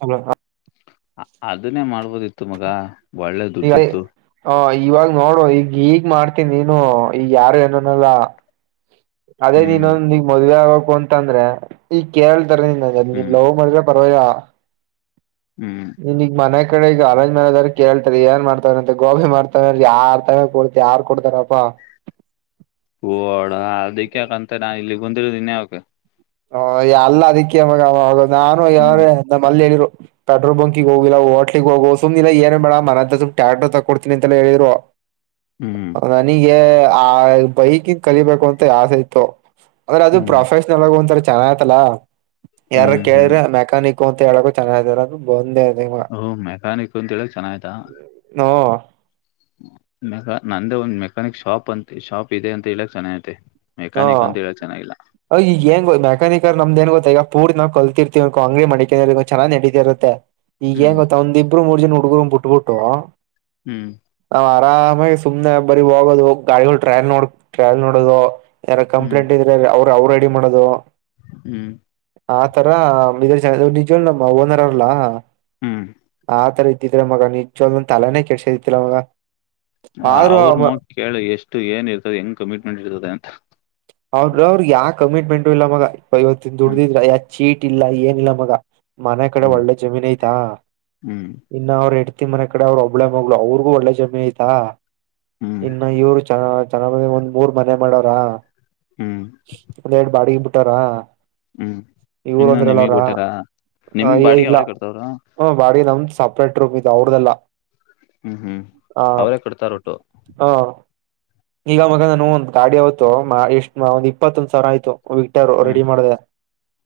ಹಲ ಅದನ್ನೇ ಮಾಡ್ಬೋದಿತ್ತು ತ್ತು ಮಗ ಒಳ್ಳೆ ಈಗ ದುಡ್ಡಿ ಇತ್ತು. ಹ ಇವಾಗ ನೋಡು ಈಗ ಹೀಗ್ ಮಾಡ್ತನ್ಿ ನೀನು ಈಗ ಯಾರು ಏನನಲ್ಲ. ಅದೇ ಹ್ಮ್ ನೀನ್ೊಂದ ನಿಗ್ ಮದ್ವೆ ಆ ಅಂತಂದ್ರೆ ಈ ಕೇೇಳ ವ್ [inaudible] ಹ್ಮ್ ಹ್ಮ್ ನೀನಗ್ ಮನ್ಯ ಈ ಕಡೆ ಈಗ ಅರಂಜ್ ಮನದಾರ ಕೇಳ್ತರಿ ಏನ್ ಮಾಡ್ತವ್ರಂತೆ ಗೋಬಿ ಮಾಡ್ತವ ಯಾರ್ ತಾವ ಕೊಡ್ತಿ ಯಾರ್ ಕೊಡ್ತಾರಪ ಹಓಡ ಅದಕ್ಕೆ್ಯಾಕಂತ ನಾ ಇಲ್ಲಿ ಬಂದಿರ್ದೀನ್ಿ ಯಾವಕ ಹ ಅಲ್ಲ ಅದಕ್ಕೆಾಮಗಾಗ ನಾನು ಹ್ಮ್ ಯಾರೇ ನಮ್ಮಲ್ಲಿ ಹೇಳಿದ್ರು ಪೆಟ್ರೋಲ್ ಬಂಕಿಗೆ ಹೋಗಿಲ್ಲ ಹೋಟ್ಲಿಗೆಗ್ೋಗು ಸುಮ್ನೆಿಲ್ಲ ಏನ ಬೇಡ ಮನೆ ಸುಮ್ ಟ್ಯಾಕ್ಟರ್ ತಕೊಡ್ತನಿಂತೆಲ್ಲ ಹೇಳಿದ್ರು ಹ್ಮ್ ನನಿಗೇ ಆ ಬೈಕಿಿಂದ ಕಲಿಬೇಕು ಅಂತ ಆಸೆ ಇತ್ತು ಆದ್ರ ಅದು ಹ್ಮ್ ಪ್ರೊಫೆಷನಲ್ ಆಗು ಚೆನ್ನಗ ಆಯತಲ್ಲಾ ಯಾರ ಹ್ಮ್ ಹ್ಮ್ ಕೇಳಿದ್ರ ಮೆಕ್ಯಾನಿಕ್ ಕ ಅಂತ ಹೇಳೋಕು ಚೆನ್ನಾಗಾರ ಅದು ಬಂದೇ ಅದ ಇವ ಹಓ ಮೆಕ್ಯಾನಿಕ್ ಅಂತ ಹೇಳಕ್ ಚೆನ್ನ ಆಯ್ತಾ ನೋ ಮೆ ನಂದೇ ಒಂದ್ ಮೆಕಾನಿಕ್ ಶಾಪ್ ಅಂತ ಶಾಪ್ ಇದೆ ಅಂತ ಹೇಳಕ್ ಚೆನ್ನಐತೆ ಹಾ ಈಗ ಏನ್ ಮೆಕ್ಯಾನಿಕರ್ ನಮ್ದ ಏನ್ ಗೊತ್ತ ಈಗ ಪೂರ್ ನಾವ ಕಲ್ತ ರ್ತಿೀವಿ ಅಂಗಡಿ ಮಡಿಕೆಗ ಚೆನ್ನ ನಡದಿರುತ್ತೆ, ಈಗ ಹ್ಮ್ ಏನ್ ಗೊತ್ತ ಒಂದಿಬ್ಬರು ಮೂರ್ ಜನಾ ಹೂಗುನ್ ಬಿಟ್ಟಬಿಟ್ಟುವು ಹ್ಮ್ ಆರಾಮಾಗಿ ಸುಮ್ನೆ ಬರಿ ಹೋಗೋದು ಗಾಡಿಗಳು ಟ್ರೈಲ್ ನೋಡ ಟ್ರೈಲ್ ನೋಡದು ಯಾರ ಹ್ಮ್ ಕಂಪ್ಲೇಂಟ್ ಇದ್ರಲ್ಲಿ ಅವರ ನಾವು ರೆಡಿ ಮಾಡೋದು ಹ್ಮ್ ಆತರ ನಿಜವ ನಿಜ್ವಾಗ್ಲೂ ನಮ್ಮ ಓನರ್ ಅರ್ಲ್ಲ ಹ್ಮ್ ಆ ತರ ಇದ್ರೆ ಮಗ ನಿಜವಾಗ್ಲು ತಲಾನೇ ಕೆಡಿಸ್ಕೊತಿರ್ಲಿಲ್ಲ ಮಗ ಆದ್ರೂ ಅವರು ಅವ್ರ ನೋಡ್ ಕೇಳಿ ಎಷ್ಟು ಏನ್ ಇರ್ತದೆ ಹೆಂಗ್ ಕಮಿಟ್ಮೆಂಟ್ ಇರ್ತದೆ ಅಂತ ಅವ್ರ ಅವ್ರಗ್ ಯಾವ ಕಮಿಟ್ಮೆಂಟ್ ಇಲ್ಲ ಮಗ ಇವತ್ತ ಹ್ಮ್ ದುಡಿದ್ರ ಯ ಚೀಟ್ ಇಿಲ್ಲ ಏನಿಲ್ಲ ಮಗ ಮನೆ ಕಡೆ ಹ್ಮ್ ಒಳ್ಳೆ ಜಮೀನ್ ಐತಾ ಹ್ಮ್ ಇನ್ನ ಆವರಡಿ ಅತ್ತಿ ಮನೆ ಕಡೆ ಅವ್ರು ಒಬ್ಬಳೆ ಮಗಳು ಅವ್ರಿಗೂ ಒಳ್ಳೆಜಮೀನ್ ಆಯತಾ ಹ್ಮ್ ಇನ್ನು ಇವರು ಚ ಚೆನ್ನಾಗಿರು ಒಂದ್ ಮೂರ್ ಮನೆ ಮಾಡೋನಾ ಹ್ಮ್ ಹೇ ಎರಡು ಬಾಡಗಿ ಮ ಇಡ್ತಾರಾ ಹ್ಮ್ ಇನ್ನುೊ ನಿಮಗ್ ಕೊಟ್ಟ್ಯಾರ ನಿಮ್ ಅಯ್ಯ ಬಾಡಿಗೆ ಅವ್ರೇ ಕಡ್ತವರು ಪೇಟ್ರಪ ಅವ್ರ್ದಲ್ಲ ಹ್ಮ್ ಹ್ಮ್ ಅವರೇ ಕೊಡ್ತಾರ ಒಟ್ಟು ಹ ಈಗ ಮಗದುನು ಒಂದು ಗಾಡಿ ಅವವತ್ತುು ಮಾ ಎಷ್ಟು ಮಾ ಇಪ್ಪತ್ತೊಂದು್ ಸಾವರ ಆಯ್ತು ವಿಕ್ಟರ್ ಹ್ಮ್ ರೆಡಿ ಮಾಡಿದೆ ಆ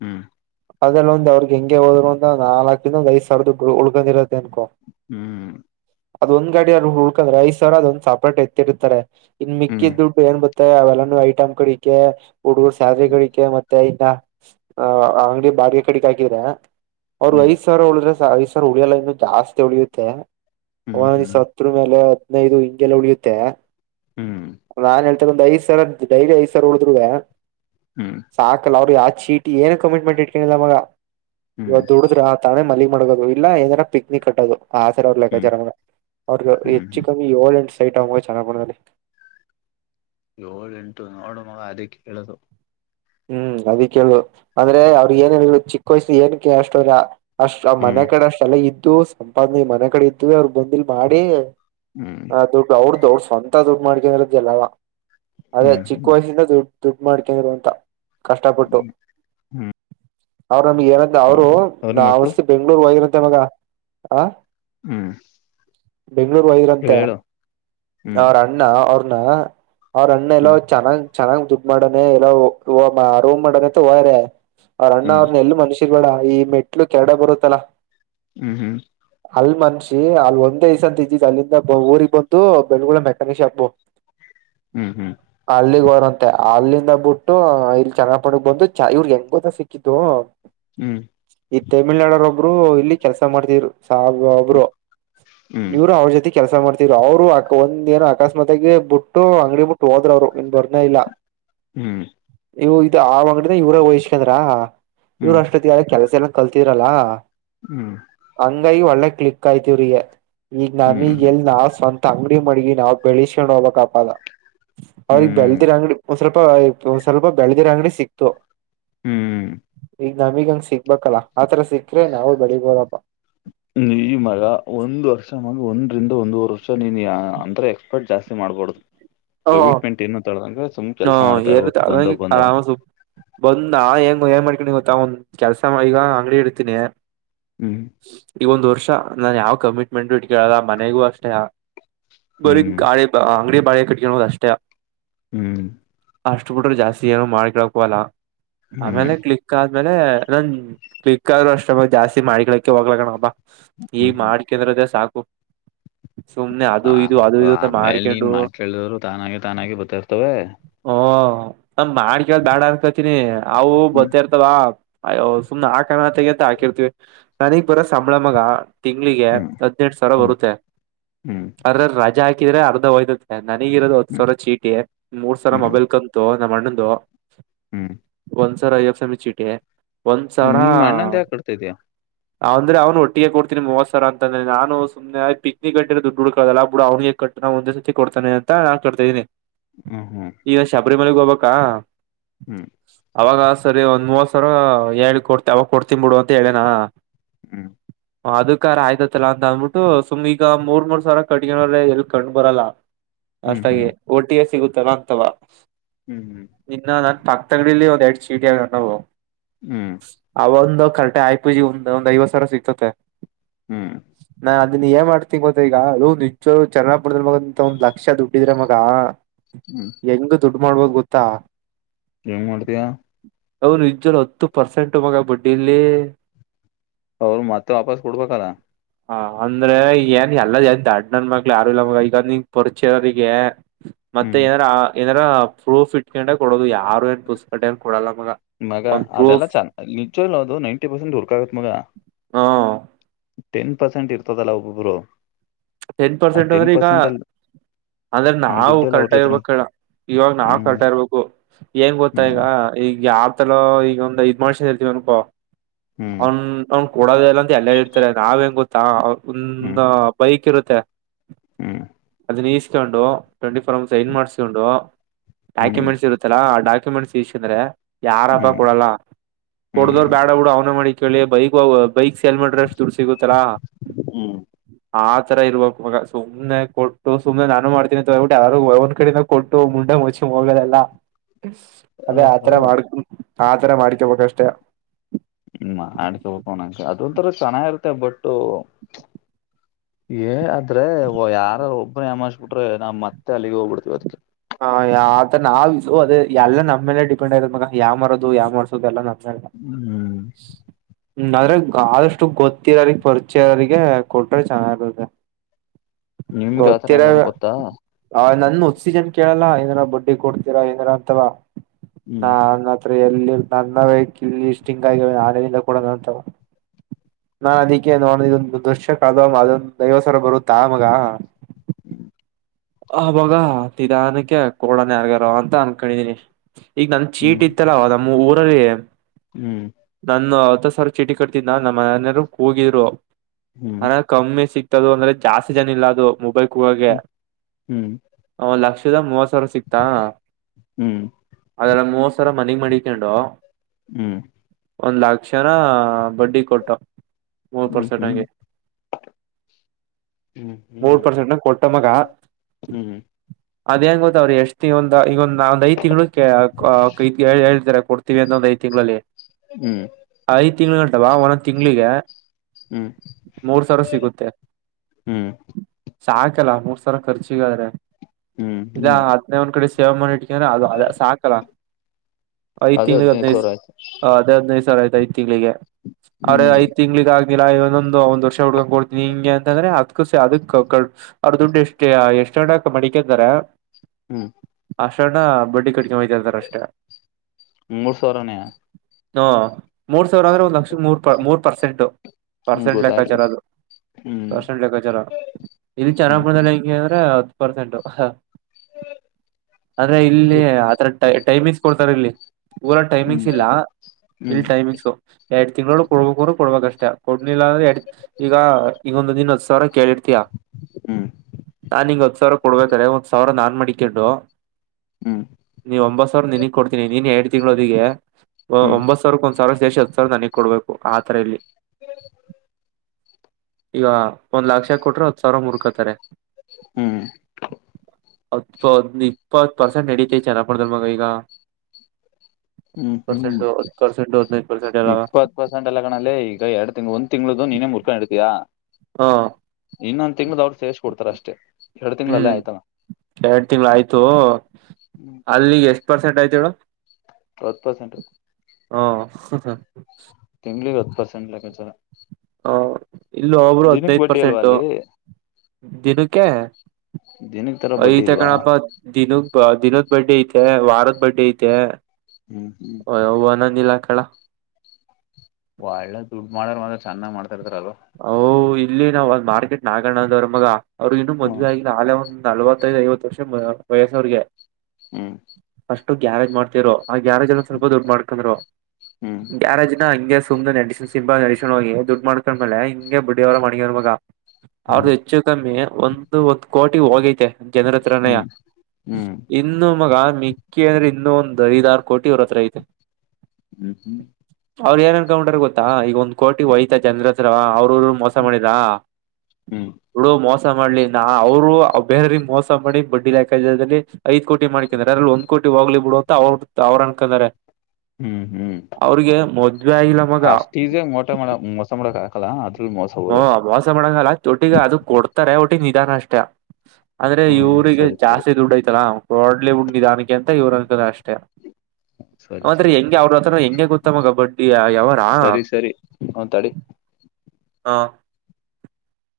ಹ್ಮ್ ಅದಲ್ಲ ಒಂದ ಅವ್ರಿಗೆ ಹೆಂಗೆ ಹೋದ್ ಅಂದ ನಾಲ್ಕರಿಂದ ಒಂದು ಐಸ್ ಸವಿಡ ಉಳ್ಕೊಂಡಿರತ್ತೆ ಹ್ಮ್ ಅದೊಂದ್ ಗಾಡಿ ಅವರು ಉುಳ್ಕಂದ್ರೆ ಐದ ಸಾವಿರ ಅದೊಂದ್ ಸಾಪೇಟ್ ಎತ್ತಿಇಟ್ಟಿರುತ್ತಾರೆ ಇನ್ ಹ್ಮ್ ಮಿಕ್ಕಿದ್ದ ದುಡ್ ಏನ್ತ್ತ ತೆ ಅವೆಲ್ಲನು ಐ ರಾಮಕ ಹುಡುಗರು ಸಾವರಿಗಳಿಗೆ ಮತ್ತೆ ಐ ತ ಇ ಹ ಅಂಗಡಿ ಬಾಡಿಯ ಕಡಿಕ ಹಾಕಿದ್ರ ಅವ್ರು ಹ್ಮ್ ಐದ ಸಾವಿರ ಉಳದ್ರ ಈ ಸರ್ ಐದು ಉಳಿಯಲ್ಲ ಇನ್ನು ಜಾಸ್ತಿ ಉಳಿಯುತ್ತೆ ಹ್ಮ್ ಅವ ಹ್ಮ್ ಸತ್ರು ಮ್ಯಲೆ. ನ ಇದು ಹಿಂಗೆಲ್ಲ ಉಳಿಯುತ್ತೆ. ಹ್ಮ್ ಹ್ಮ್ ನಾನ ಹೇಳ್. ಒಂದು ಐದು ಸರ್ ಡೈಲಿ ಒಂದು ಐದು ಸಾವಿರ ಉಳಿದಿರುವೆ ಹ್ಮ್ ಸಾಕಲ್ಲ ಅವ್ರ ಯಾ. ಚೀಟಿ ಏನ ಕಮಿಟ್ಮೆಂಟ್ ಇಟ್ಕೊಂಡಿಲ್ಲ ಮಗ. ಹ್ಮ್ ಇವತ್ತು ದುಡುದ್ರ ತಳೆ ಮಲಿ. ಮಾಡಗೋದು ಇಲ್ಲ ಏನಾರ ಪಿಕ್ನಿಕ್ ಆಟ್ಟೋದು. ಆರು ಸಾವಿರ ಅವ್ರ ಲೆಕ್ಕಚಾರ್ ಮಾಡಲ್ಲ ಹ್ಮ್ ಹೆಚ್ಚು ಹ್ಮ್ ಕಡಿಮೆ ಏಳೆಂಟು ಸಾವಿರ. ಸೈಟ ಚೆನ್ನಾಗ್ ಬರ್ತೈತಿ. ಏಳು ಎಂಟು ನೋಡು ಮಗ ಅದೇ ಕೇಳದು. ಹ್ಮ್ ಅದಿ ಕೇಳು ಆದ್ರೆ ಅವ್ರಗ್ ಏನಕ್ಕೆ ಚಿಕ್ಕ ವಯಸ್ಸ ಏನಕ್ಕೆ ಅಷ್ಟೊಂದು. ಅಷ್ಟ್ ಆ ಮನೆ ಹ್ಮ್ ಕಡೆ ಅಷ್ಟೆಲ್ಲ ಇದ್ದು ಸಂಪಾದನೆ ಮನೆ ಕಡೆ ಇತ್ತು ಅವ್ರು ಬಂದು ಮಾಡಿ. ಹ್ಮ್ ಆ ದುಡ್ಡು ಅವರದು. ಅವರ ದ ಸ್ವಂತ ದುಡ್ಡ ಮಾಡ್ಕಂದ್ರಲ್ಲ. ಅದೇ ಹ್ಮ್ ಚಿಕ್ಕ ಹ್ಮ್ ವಯಸ್ಸಿಂದ ದು ದುಡ್ಡು ಮಾಡ್ಕೊಂಡಿರುವಂತ. ಕಷ್ಟಪಟ್ಟು. ಹ್ಮ್ ಅವ್ರ ನಮ್ಗೆ ಏನಂತ ಅವ್ರು ಅವ್ರ ಮಕ್ಕಳು ನಾವಸ್ತ್ ಬೆಂಗಳೂರು ಹೋಗದ. ತಾ ಅವಾಗ ಹ್ಹ್. ಹ್ಮ್. ಬೆಂಗಳೂರು ಹೇಳ ಹೋಗಿದ್ರಂತೆ ಹೇಳು ಹ್ಮ್ ಅವ್ರ ಅಣ್ಣ ಅವ್ರ [inaudible] ಅವ್ರಣ್ಣ ಎಲ್ಲೋ ಹ್ಮ್ ಚೆನ್ನಾಗ್ ಚೆನ್ನಾಗಿ ದುಡ್ಡು ಮಾಡವ್ನೆ ಎಲ್ಲೋ ರೂಮ್ ಮಾಡಕಂತ ಹೋಗವ್ರೆ. ಅವರ ಅಣ್ಣ ಹ್ಮ್ ಅವರನ್ನ ಎಲ್ಲಿ ಮನಸ್ಸಿರಬೇಡ. ಈ ಮೆಟ್ಲು ಕೆರಡೆ ಬರುತ್ತಲಾ. ಹ್ಮ್ ಹ್ಮ್. ಅಲ್ಲಿ ಮನ್ಸಿ ಅಲ್ಲ ಒಂದೇ ಸಲ ಅಲ್ಲಿಂದ ಊರಿಗೆ ಬಂದು ಬೆಳಗಳ ಮೆಕಾನಿಕ್ ಶಾಪ್. ಹ್ಮ್ ಹ್ಮ್ ಅಲ್ಲಿಗನತ್ತ. ಅಲ್ಲಿಂದ ಬುಟ್ಟು ಇಲ್ಲಿ ಚೆನ್ನ್ ಪಡ ಬಂದು ಚಾ ಇವ್ರಿಗೆ ಹೆಂಗ್ ಗೊತ್ತ ಸಿಕ್ಕಿದು. ಹ್ಮ್ ಹ್ಮ್ ಈ ತಮಿಳನಾಡು ಒಬ್ರ ಒಬ್ರು ಇಲ್ಲಿ ಕೆಲಸ ಮಾಡ್ತಿದ್ರು ಸಾಬು ಒಬ್ರು ಹ್ಮ್ ನೀವರು ಅವ್ರ ಜೊತೆಗೆ ಕೆಲಸ ಮಾಡ್ತ್ರು, ಅವ್ರು ಅ ಒಂದ್ ಏನೋ ಅಕಸ್ಮಾತ್ತಾಗಿ ಬಿಟ್ಟು ಅಂಗಡಿ ಬಿಟ್ಟು ಹೋದ್ ಅವ್ರು ಇನ್ ಬರ್ನ ಇಲ್ಲ ಹ್ಮ್ ಇವು ಇದು ಆ ಅಂಗಡ ಇವ್ರ ವಯಸ್್ಕ ಅಂದ್ರ ಇವರು ಹ್ಮ್ ಅಷ್ಟೊತ್ತಿಗೆ ಯಾರ ಕೆಲಸ ಎಲ್ಲ ಕಲ್ತಿರಲ್ಲ. ಅಂಗಾಗಿ ಒಳ್ಳೆ ಕ್ಲಿಕ್ ಆಯ್ತಿೀವ್ರಗೆ ಈಗ ನಮೀಗ ಹ್ಮ್ ಎಲ್ ನಾವು ಸ್ವಂತ ಅಂಗಡಿ ಮಡಗಿ ನಾವ್ ಬೆಳಸಕೊಂಡು ಹೋಗ್ಕ್ಪ್ಪಲ್ಲ. ಹ್ಮ್ ಅವ್ರಿಗೆಗ್ ಹ್ಮ್ ಬೆಳದಿರ ಅಂಗಡಿ [inaudible] ಸ್ವಲ್ಪ ಬೆಳದಿರ ಅಂಗಣ ಸಿಕ್ತು ಹ್ಮ್ ಈಗ ನಮೀಗಂಗ ಸಿಗ್ಬೇಕಲ್ಲ. ಆತರ ಸಿಕ್ಕ್ರೆ ನಾವು ಬೆಳಿಬೋದಪ್ಪ ಈ ಮಗ ಒಂದು್ ವರ್ಷ ಮಗ ಒಂದು ್ರಂದ ಒಂದೂವರೆ ವರ್ಷ ನೀನ್ ಅಂದ್ರ ಎಕ್ಸ್ಪೆಕ್ಟ್ ಜಾಸ್ತಿ ಮಾಡ್ಬಾರ್ದದು ಹ ಹ ಕೆಲ್ಸ ಮಾಡ್ತಾ ಏನ್ ಇರ್ಬೇಕು ಅದಗೆ ಬಂದವ್ ಬಂದವ ಆರಾಮ ಬಂದ ಹೆಂಗ ಏನ್ ಮಾಡ್ಕನಿ ಗೊತ್ತ ಒಂದು ಕೆಲಸ ಈಗ ಅಂಗಡಿ ಇಡತೀಿನಿ ಹ್ಮ್ ಈಗೊಂದು ವರ್ಷ ಷ ನಾನ್ ಯಾವ ಕಮಿಟ್ಮೆಂಟ್ು ಇಟ್ಕೇಳಲ್ಲ ಮನೆಗೂ ಅಷ್ಟೇ ಬರಿ ಹ್ಮ್ ಗ ಆಂಗಡಿ ಬಳೆ ಕೇಳುದು ಅಷ್ಟೇ ಹ್ಮ ಅಷ್ಟು ಬಿಟ್ರೆ ಜಾಸ್ತಿ ಏನೋ ಮಾಡ್ಕಳ್ಕಲ್ಲ ಹ್ಮ್ ಆಮೇಲೆ ಕ್ಲಿಕ್ ಆಮೇಲೆ ನನ್ ಕ್ಲಿಕ್ರು ಅಷ್ಟ ಜಾಸ್ತಿ ಮಾ ಡಿಲಕ್ಕೆ ಹೋಗ್ಲಕಣಬ್ ಈ ಹ್ಮ್ ಹ್ಮ್ ಮಾಡ್ಕಂದ್ರ ಅದ ಸಾಕ [unintelligible] ಸುಮ್ನೆ ಅದು ಆ ಇದು ಅದು ಇದು ಅಂತ ಮಾಡ್ಕೊಂಡು ತಾನಾಗಿಿ ತಾನಾಗಿಿ ಬತರ್ತವೆ ಹಾ ನಮ ಮಾಡ್ ಕೇಳ ಬೇಡ ಅನ್ಕತನಿ ಅವು ಹ್ಮ್ ಬೊತ್ತಾರ್ತಾವಾ ಐಯೋ ಸುಮ್ ಆ ಕಣ ತಗಂತ ಹಾಕಿರ್ತಿೀವಿ ನನೀಗ್ ಬರ ಸಂ ಸಾಬಳ ಮಗ ತಿಂಗಳಿಗೆ ಹ್ಮ್ ಹದ್ನೆಂಟ ಸಾವಿರ ಹ್ಮ್ ಬರುತ್ತೆ ಹ್ಮ್ ಅದ್ರೆ ರಾಜ ಹಾಕ್ ಹ್ರೆ ಅರ್ಧ ವೋಯಿತಾದ್ದೇ ನನಗಿರೋದು ಒಂದ್ ಹ್ಮ್ ಸಾವಿರ ಚೀಟಿ ಮೂರ್ ಸಾವಿರ ಹ್ಮ್ ಹ್ಮ್ ಮೊಬೈಲ್ ಕಂತು ನಮ್ಮಣ್ಣಂದೋ ಹ್ಮ್ ಒಂದ್ ಸರ್ [unintelligible] ಚೀಟೆ ಒಂದ್ ಸಾವಿರಾ ನಿಮ್ಮ ಅಣ್ಣಂದ ಯಾಕೆ ಕಡ್ತಾ ಇದೀಯ ಅವ್ರ ಅವ್ನ್ ಒಟ್ಟಿಗೆ ಕೊಡ್ತೀಿ ಮೂವತ್ ಸರ ಅಂದ್ರ ನು್ನೆ ಪಿಕ್ಂಿದೆ ದುಡ್ಡುಡ್ಕದಲ್ಲ ಬಿುಡ ಅವನಿಗೆ ಕಟ್ಟ ಒಂದೇ ಸತಿ ಕೊ ಅಂತ ಕಡಿತಾನಿದೀನಿ ಹ್ಮ್ ಹ್ಮ್ ಮನೆಗ್ ಹೋಗ್ಬೇಕಾ ಹ್ಮ್ ಅವಾಗ ಸರಿ ಒಂದ್ ಮೂವತ್ ಸಾವರ ಹೇಳ ಕೊಡ್ತಿ ಅವಾಗ ಕೊಡ್ತನ್ ಬಿಡು ಅಂತ ಹೇಳೇನಾ ಹ್ಮ್ ಅದಕ್ಕಕಾರ ಆಯ್ತತ್ತಲ್ಲ ಅಂತ ಅಂದ್ಬಿಟ್ಟು ಸುಮ್ ಈಗ ಮೂರ್ ಮೂರ್ ಸಾವಿರ ಕಡಿಗನವ್ರ ಎಲ್ಲಿ ಕಂಡ್ ಬರಲ್ಲ ಹ್ಮ್ ಅಷ್ಟಾಗಿ ಹ್ಮ್ ಓಟಿ ಎ ಸಿಗುತ್ ತರ ಆಗ್ತವಾ ಹ್ಮ್ ಇದ್ನ ನಾ ಪಕ್ಕ ತಂಗಡಡಿಲಿ ಒಂದ್ ಎರಡ್ಡು ಚೀಟಿ ಆ ನಾವು ಹ್ಮ್ ಒಂದು ಕಂಟೆ ಆಯ್ಪುಜಿ ಒಂದ ಒಂದ್ ಐವತ್ತು ಸರ ಸಿಗ್ತತೆ ಹ್ಮ್ ನ ಅ ಅನ್ನ ಏನ್ ಮಾಡ್ತಿ ಬೋ ಈಗ ಅದು ನಿಜರು ಚನ್ನ್ ಬಡಂತ [unintelligible] ಪಕ್ಷ ದುಡ್ಡಿದ್ರೆ ಮಗ ಹ್ಮ್ ಎಂಗ ದುಡ್ ಮಾಡ್ಬೋದು ಗೊತ್ತಾ ಹೆಂಗ್ ಮಾಡ್ತೀಯಾ ಅವನು ನಿಜರು ಹತ್ತು ಪರ್ಸೆಂಟ್ ಮಗ ಬಡ್ಡಿ ಇಲ್ಲಿ ಅವರು ಮತ್ತೆ ವಾಪಸ್ ಕೊಡ್ಬೇಕಲ್ಲ ಹ ಅಂದ್ರೆ ಏನ್ ಎಲ್ಲ ಜಾಸ್ತಿ ದಡ್ ನನ್ ಮಕ್ಲಿ ಯಾರು ಇಲ್ಲ ಮ ಈಗ ನೀ ಪರಿಚಯರಿಗೆ ಮತ್ತೆ ಹ್ಮ್ ಏನ ಆ ಏನಾರ ಪ್ರೂಫ್ ಇಟ್ಕೊಂಡ ಕೊಡೋ ಯಾರುಏ ಪುಸ್ಕಟೆ ಏನ್ ಕೊಡಲ್ಲ ಮಗ ಮಗ ಒಂದ್ ಅದೆಲ್ಲ ಪ್ರೂಫ್ ಚಂದ ನಿಂಚೋ ಇಲ್ಲ ಅದು ನೈಂಟಿ ಪರ್ಸೆಂಟ್ ಹುರ್ಕ ಆಗತ್ ಮಗ ಹಾ ಟೆನ್ ಪರ್ಸೆಂಟ್ ಇರ್ತದಲ್ಲ ಒಬ್ಬೊಬ್ರು ಟೆನ್ ಆ ಪರ್ಸೆಂಟ್ ಟೆನ್ ಅಂದ್ರೆ ಈಗ ಪರ್ಸೆಂಟ್ ಅಲ್ಲಿ ಅಂದ್ರೆ ನಮ್ ನಾವವು ದುಡ್ಡೆಲ್ಲ ಅವ್ರ ಕರೆಕ್ಟ್ ಜೊತೆ ಇರ್ಬೇಕ ಹೇಳ ಇವಾಗ ನಾವ್ ಹ್ಮ್ ಕರೆಕ್ಟ್ ಇರ್ಬೇಕು ಏಂಗ ಗೊತ್ತಾ ಈಗ ಹ್ಮ್ ಈಗ ಯಾವ ತಲ ಈಗೊಂದ ಐದ್ ಮನುಷ್ಯ ಹೇರ್ತೀವ ಅನಕೊ ಹ್ಮ್ ಅವನ್ ಅವ್ನ್ ಕೊಡದಲ್ಲ ಅಂತ ಎಲ್ಲ ಇರ್ತಾರೆ ನಾವ್ ಹೆಂಗ ಗೊತ್ತ [unintelligible] ಹಾ ಒಂದ ಹ್ಮ್ ಬೈಕ್ ಇರತ್ತೆ ಕತ್ತ [inaudible] ಹ್ಮ್ ಇಸ್ಕೊಂಡು ಟ್ವೆಂಟಿ ಫೋರ್ ಅವರ್ಸ್ ಸೈನ್ ಮಾಡಸ್ಕೊಂಡು ಹ್ಮ್ ಡಾಕ್ಯುಮೆಂಟ್ಸ್ ಇರುತ್ತಲ್ಲ ಆ ಡಾಕ ಮ ಶೀಷ ಅಂದ್ರೆ [unintelligible] ಯಾರಪಾ ಹ್ಮ್ ಕೊಡಲ್ಲ ಕೊಡ್ದವರ್ ಹ್ಮ್ ಬ್ಯಾಡ ಬಿಡು ಅವ್ನ ಮಾಡಿ ಕೇಳಿದಬೈಬವ ಬೈಕ್ಸ್ ಸೇಲ್ ಮಾಡಿದ್ರೆ ಅಷ್ಟು ದುಡ್ಡು ಸಿಗತಲ ಹ್ಮ್ ಆ ಇತರ ಇರ್ಬೇಕ್ ಮಗ ಸುಮ್ನೆ ಕೊಟ್ಟು ಸುಮನೆ ನಾನು ಮಾಡ್ತೀನಿಯ್ಬಿಟ್ಟು ಯಾರು ಕಡೆಿನಾಗ [unintelligible] ಕೊಟ್ಟು ಮುಂಡೆ ಮುಚ್ಚಿ ಹೋಗೋದೆಲ್ಲ ಅದೆ ಆಹಾ. ಆತರಮಾಡಕು ಆತರ ಮಾಡಕಬೆಕಷ್ಟೇ ಹ ಆಡ್ಸ ಹಕೋಂ ಅದು ಚೆನ್ನಾಗಿರುತ್ತೆ ಬಟ್ ಏ ಆದ್ರೆ ಯಾರ ಒಬ್ಬ್ರ ಹೆಮಾರ್ಸಬಿಟ್ರೆ ನಾವು ಮತ್ತೆ ಅಲ್ಲಿಗೆ ಹೋಗ್ಬಿಡ್ತೀವಿ ಅದಕ್ಕೆ ಹ ಆತ ನಾವ ಇದು ಅದೆ ಎಲ್ಲಾ ನಮ್ಮ್ಮೇಲೆ ಡಿಪೆಂಡ್ ಆಯ್ದ ಮಗ ಯಾಮಾರೋದು ಯಾಮಾರ್ಸೋದು ಎಲ್ಲಾ ನ ಹ್ಮ್ ಅದ್ರೆ ಆದಷ್ಟು ಗೊತ್ತಿರೋ ಪರಿಚಯರಿಗೆ ಕೊಟ್ರೆ ಚೆನ್ನಾಗಿರುತ್ತೆ ನಿಮ್ಗ ಆತರ ಏನಾದಾರೂ ಗೊತ್ತಾ ಕ್ಸಿಜನ್ [unintelligible] ಕೇಳಲ್ಲಏನಾರ ಬಡ್ಡಿ ಕೊಡ್ತೀರಾ ಏನಾರ ಅಂತವಾ ನಾ ಹ್ಮ್ [unintelligible] ಎಲ್ಲಿ ನನ್ನ ವೆಹಿಲ್ ಇಷ್ಟು ಹಿಂಗ ಆಗ್ಯವ ಆನೆಯಿಂದ ಕೂಡ ನಂತಾವ [unintelligible] ನಾನ್ ಅದಿಕ್ಕೆ ನೋಣ ಇದೊಂದು್ ದೃಶ್ಯ ಕಾದ ಅದೊಂದು ದಯವ ಸರ ಬರುತ್ತಾ ಆ ಮಗ ಹ್ಮ್ ಆವಾಗ ನಿಧಾನಕ್ಕೆ ಕೂಡಾನೆ ಆಗ್ಯಾರ ಅಂತ ಅನ್ಕೊಂಡಿದೀನಿ [unintelligible] ಈಗ ನನ್ ಹ್ಮ್ ಚೀಟ್ ಇತ್ತಲ್ಲ ಅವದ ಊರಲ್ಲಿ ಹ್ಮ್ ನಾನುದು [unintelligible] ಹತ್ತು ಸಾವಿರ ಚೀಟಿ ಕಟ್ತಿದ್ನ ನಮ್ಮ ಮನೆರು ಕೂಗಿದ್ರು ಹ್ಮ್ ಅ ಕಮ್ಮಿ ಸಿಗ್ತ ತಗೊ ಅಂದ್ರೆ ಜಾಸ್ತಿ ಜನ ಇಲ್ಲ ಅದುಮೊಬೈಲ್ ಕವಗೆ ಹ್ಮ್ [unintelligible] ಹ್ಮ್ ಹೌ ಲಕ್ಷದ ಮುವತ್ ಸ್ ಸಿತಾ ಹ್ಮ್ ಅದೆಲ್ಲ ಮೋಸರ [unintelligible] ಮನೆ ಮಡಿಕೊಂಡ ಹ್ಮ್ ಒಂದ್ ಲಕ್ಷನಾ ಬಡ್ಡಿ ಕೊಟ್ಟ ಮೂರ್ ಹ್ಮ್ ಪರ್ಸೆಂಟ್ ಹ್ಮ್ ಹಂಗೆ ಹ್ಮ್ ಮೂರ್ ಪರ್ಸೆಂಟ್ಂಗ ಕೊಟ್ಟ ಮಗ ಹ್ಮ್ ಹ್ಮ್ ಅದೇಂಗ ಗೊತ್ತ ಅವ್ರೀ ಎಷ್ಟ ಒಂದ ಈಗೊಂದ್ ನಾವ ಒಂದ್ ಐ್ ತಿಂಗಳುಳ್ರ ಕೊಡ್ [unintelligible] ವಿ ಅಂತ ಒಂದು ಐ ತಿಂಗ್ಳಗೆ ಹ್ಮ್ ತಿಂಳ ಗಂಟವಾ ಒಂದ್ ತಿಂಗ್ಳಿಗೆ ಹ್ಮ್ ಮೂರ್ ಸಾವ್ರ ಸಿಗುತ್ತೆ ಹ್ಮ್ ಸಾಕ್ ಅಲ್ಲ ಮೂರ್ ಸಾವ್ರ ಖರ್ಚ್ ಸಿಗಾದ್ರೆ ಹ್ಮ್ ಇಲ್ಲಾ ಹ್ಮ್ ಅದ್ನೇ ಒಂದ್ ಕಡೆಸ್ ಸ ಮನ [unintelligible] ಏ ಅದು ಅದ ಸಾಕಲ್ಲ ಐದ್ ಅದು ತಿಂಗ್ಳಿಗೆ ಹದ್ನೈದು ಹದಿನೈದು ಸಾವಿರ ಆಯ್ತು ಅದ್ ಅನೈದ್ ಸಾವ್ರ ಆಯ್ತು ಐದ್ ತಿಂಗ್ಳಿಗೆ ಅವ್ರೆ ಹ್ಮ್ ಐದ್ ತಿಂಗ್ಳಗ್ ಆಗಿಲ್ಲ ಐವತ್ ಇನ್ನೊಂದು ಒಂದ್ ವರ್ಷ ಬುಡ್ಕೊಂಡ್ ಕೊಡ್ತೀನಿ ಹಿಂಗೆ ಅಂತಂದ್ರೆ ಅದ್ಕುಸೆ ಅದ ಅವ್ರ ದುಡ್ಡ ಎಷ್ಟ ಎಷ್ಟ [unintelligible] ಮಾಡಿಕತಾರೆ ಹ್ಮ್ ಆಷಣ ಬಡ್ಡಿ ಕಡಿ ಮುರ್ಸವ್ರನೇ ಹೂ ಮೂರ್ ಸಾವಿರ ಅಂದ್ರೆ ಒಂದ್ ಲಕ್ಷ ಮೂರ್ ಪ ಮೂರ್ ಪರ್ಸೆಂಟ್ ಹ್ಮ್ ಪರ್ಸೆಂಟ್ ಗೊತ್ತಾಯ್ತು ಲೆಕ್ಕಾಚಾರ ಅದು ಹ್ಮ್ ಪರ್ಸೆಂಟ್ ಲೆಕ್ಕಾಚಾರ ಇಲ್ಲಿ ಹ್ಮ್ ಜನಪದದಲ್ಲಿ ಹೆಂಗಗೆ ಅಂದ್ರೆ ಪರ್ಸೆಂಟು ಹ ಆದ್ರೆ ಇಲ್ಲಿ ಹ್ಮ್ ಅತರ ಟೈಮಿಂಗ್ಸ್ ಕೊಡ್ತಾರೆ ಇಲ್ಲಿ ಉರಲ್ ಹ್ಮ್ ಟೈಮಿಂಗ್ಸ್ ಇಲ್ಲ ಇಲ್ಲಿ ಹ್ಮ್ ಟೈಮಿಂಗ್ಸು ಎರಡ್ ತಿಂಗಳೂಲ್ಗೆ ಕೊಡ್ಬೇಕು ಅಂದ್ರೆ ಕೊಡ್ಬೇಕು ಅಷ್ಟೇ ಕೊಡ್ನಿಲ್ಲ ಅಂದ್ರೆ ಈಗ ಈಗೊಂದು ದಿನ ಸಾವ್ರ ಕೇಳಿರ್ ತಿಯ ಹ್ಮ್ ನಾನ್ ನಿಂಗ್ ಹತ್ಸ್ ಕೊಡಬೇಕಾದರೆ ಒಂದ್ ಸಾವ್ರ್. ಸಾವ್ರ ನಾನ್ ಮಡಿಕಂಡು. ಇನ್ ಒಂಬತ್ ಸಾವ್ರ ನಿನಗ್ ಕೊಡ್ತೀನಿ ನೀನ್ ಎಡ್ ತಿಗಳೋದಿಗೆ. ಒ ಹ್ಮ್ ಒಂಬತ್ ಸಾವ್ರುಕ್ ಒನ್ಸ್ ಸಾವ್ರ ಸೇರ್ಸಿ ಹತ್ ಸಾವ್ರ ನನಿಗೆ ಕೊಡ್ಬೇಕು ಆ ತರ ಇರಲಿ. ಹ [inaudible] ಇಗ. ಒಂದ ಲಕ್ಷ ಕೊಟ್ರ ಹತ್ ಸಾವ್ರ ಮುರ್ಕತ್ ತ್ತಾರೆ. ಹ್ಮ್ ಹತ್ತು ಹದಿನೈದು ಇಪ್ಪತ್ತು ಪರ್ಸೆಂಟ್ ನಡಿತೈತಿ ಚನ್ನಾಪುರದಲ್ಲಿ ಮಗ ಈಗ. ಹ್ಮ್ ಹ್ಮ್ ಪರ್ಸೆಂಟ್ ಹತ್ ಪರ್ಸೆಂಟ್ ಹದ್ನೈದು ಪರ್ಸೆಂಟ್ ಎಲ್ಲ ಇಪ್ಪತ್ ಪರ್ಸೆಂಟ್ ಅಲ್ಲ ಕಣ ಲೇ ಈಗ ಎರಡ್ ತಿಂಗಳು ಒಂದ್ ತಿಂಗ್ಳ. ಅ ನೀನೇ ಮುರ್ಕೊಂಡು ಎಡ್ತಯಾ. ಹಾ. ಇನ್ನೊಂದ್ ತಿಂಗಳುದು ಅವ್ರು ಸೇರಿಸಿ ಕೊಡ್ತಾರ ಅಷ್ಟೇ. ಎರಡ್ ಹ್ಮ್ ತಿಂಗ್ಳಲ್ಲೇ ಆಯ್ತಲ್ಲ ಎರಡ್ ತಿಂಗಳ ಆಯ್ತು ಅಲ್ಲಿಗೆ ಎಷ್ಟ್ ಪರ್ಸೆಂಟ್ ಆಯ್ತು. ಹೇಳು. ಹತ್ತು ಪರ್ಸೆಂಟ್. ಹ. ನಿಂಗ ಹತ್ತು ಪರ್ಸೆಂಟ್ತ ಲೆಕ್ಕ ಚಾರ. ಹೌ. ಇಲ್ಲ ಒಬ್ರು ಹದಿನೈದು ಅಲ್ವಾ ಪರ್ಸೆಂಟು ಅಲ್ಲಿ ದಿನಕ್ಕೆ. ದಿನಕ್ ತರ ಬಡ್ಡಿ ಇಲ್ವಾ ಐತೆಕಣಪ್ಪ ದಿನೂ ದಿನದ ಬಡ್ಡಿ ಐತೆ ವಾರದ ಬಡ್ಡಿ ಐತೆ. ಹ್ಮ್ ಹ್ಮ್. ನಿಲಕಳ. ಮಾಡು ಮಾಡು ಚೆನ್ನಾಗ್ ಮಾಡ. ತರಲ್ಲ ಅಲ್ವ ಅವು ಇಲ್ಲಿ ನಾವು ಒಂದ ಮಾರ್ಕೆಟ್ ಆಗೋಣ ಅಂದ್ರ ಮಗ. ಅವ್ರರು ಇನ್ನೂ ಮದ್ವೆ ಅಷ್ಟ ಆಗಿಲ್ಲ ಆಗ್ಲೇ ಒಂದ್ ನಲವತ್ತೈದು ಐವತ್ತು ವರ್ಷ ವಯಸ್ಸವ್ರಿಗೆ. ಹ್ಮ. ಅಷ್ಟು ಗ್ಯಾರೇಜ್ ಮಾಡ್ತಿರರು. ಆ ಗ್ಯಾರೇಜ್ಲ್ಲ ಸ್ವಲ್ಪ ದುಡ್ಡ ಮಾಡ್ಕಂಡ್ರು ಗ್ಯಾರೇಜ್ ನ ಅಂಗೆ. ಸುಮ್ನೆ ನಡಿಶನ್ ದುಡ್ಡು ಮಾಡ ಮೇಲೆ ಹಿಂಗೆ ಬಡ್ಡಿ ವ್ಯವಹಾರ ಮಾಡಿಕೊಂಡು ಮಗ. ಅವ್ರ್ ದ್ ಹೆಚ್ಚು ಕಮ್ಮಿ ಒಂದು ಹತ್ ಕೋಟಿ ಹೋಗೈತೆ ಜನರ ಹತ್ರನೆಯ ಇನ್ನು ಮಗ ಮಿಕ್ಕಿ ಅಂದ್ರೆ ಇನ್ನೊಂದ್ ದೈದಾರ್ ಕೋಟಿ ಅವ್ರ್ ಹತ್ರ ಐತೆ. ಅವ್ರ್ ಏನನ್ಕೊಂಬಿಟ್ಟೋರ್ ಗೊತ್ತಾ ಈಗ ಒಂದ್ ಕೋಟ್ [unintelligible] ಹೋಯ್ತೈತ್ ಅಂದ್ರೆ [unintelligible] ಅವ್ರು ಮೋಸ ಮಾಡಿರ [unintelligible] ಮೋಸ ಮೋಸ ಮಾಡ್ಲಿ ನಾ ಅವ್ರು ಬೇರ್ರಿಗೆ ಮೋಸ ಮಾಡಿ ಬಡ್ಡಿ ಹಾಕೋ ಜಾಗದಲ್ಲಿ ಐದ್ ಕೋಟಿ ಮಾಡ್ಕಂದ್ರ ಅದ್ರಲ್ ಒಂದ್ ಕೋಟಿ ಹೋಗ್ಲಿ ಬಿಡು ಅಂತ ಅವ್ರ ಅವ್ರ ಅನ್ಕಂತಾರೆ ಹ್ಮ್ ಹ್ಮ್ ಮದ್ವೆ ಆಗಿಲ್ಲ ಮಗ ಅಷ್ಟ್ ಈಜಿಯಾಗ್ ಮೋಟ ಮಾಡ ಮೋಸ ಮಾಡಕ ಅಲಾ ಅದು ಹೂಂ ಮೋಸ ಮಾಡಂಗಲ್ಲ ಚೊಟ್ಟಿಗೆ ಅದು ಕೊಡ್ತಾರೆ ಒ ಟಿಗ್ ನಿಧಾನ ಅಷ್ಟೆ ಅಂದ್ರೆ ಹ್ಮ ಇವ್ರಿಗೆ ಸರಿ ಸರಿ ಜಾಸ್ತಿ ದುಡ್ ಐತಲ್ಲಾ ಕೊಡ್ಲಿ ಬಿಡು ನಿಧಾನುಕೆ ಅಂತ ಇವ್ರ್ ಅಂತಾರ್ ಅಷ್ಟೇ ಸರಿ ಅವ್ರ್ ಹತ್ರ ಸರಿ ಹೆಂಗೆ ಅವ್ರ್ ಹತ್ರ ಹೆಂಗೆ ಗೊತ್ತ ಮಗ ಬಡ್ಡಿ ಯ ಯವಾರಾ? ಸರಿ ಸರಿ ಹ್ ತಡಿ ಹಾಂ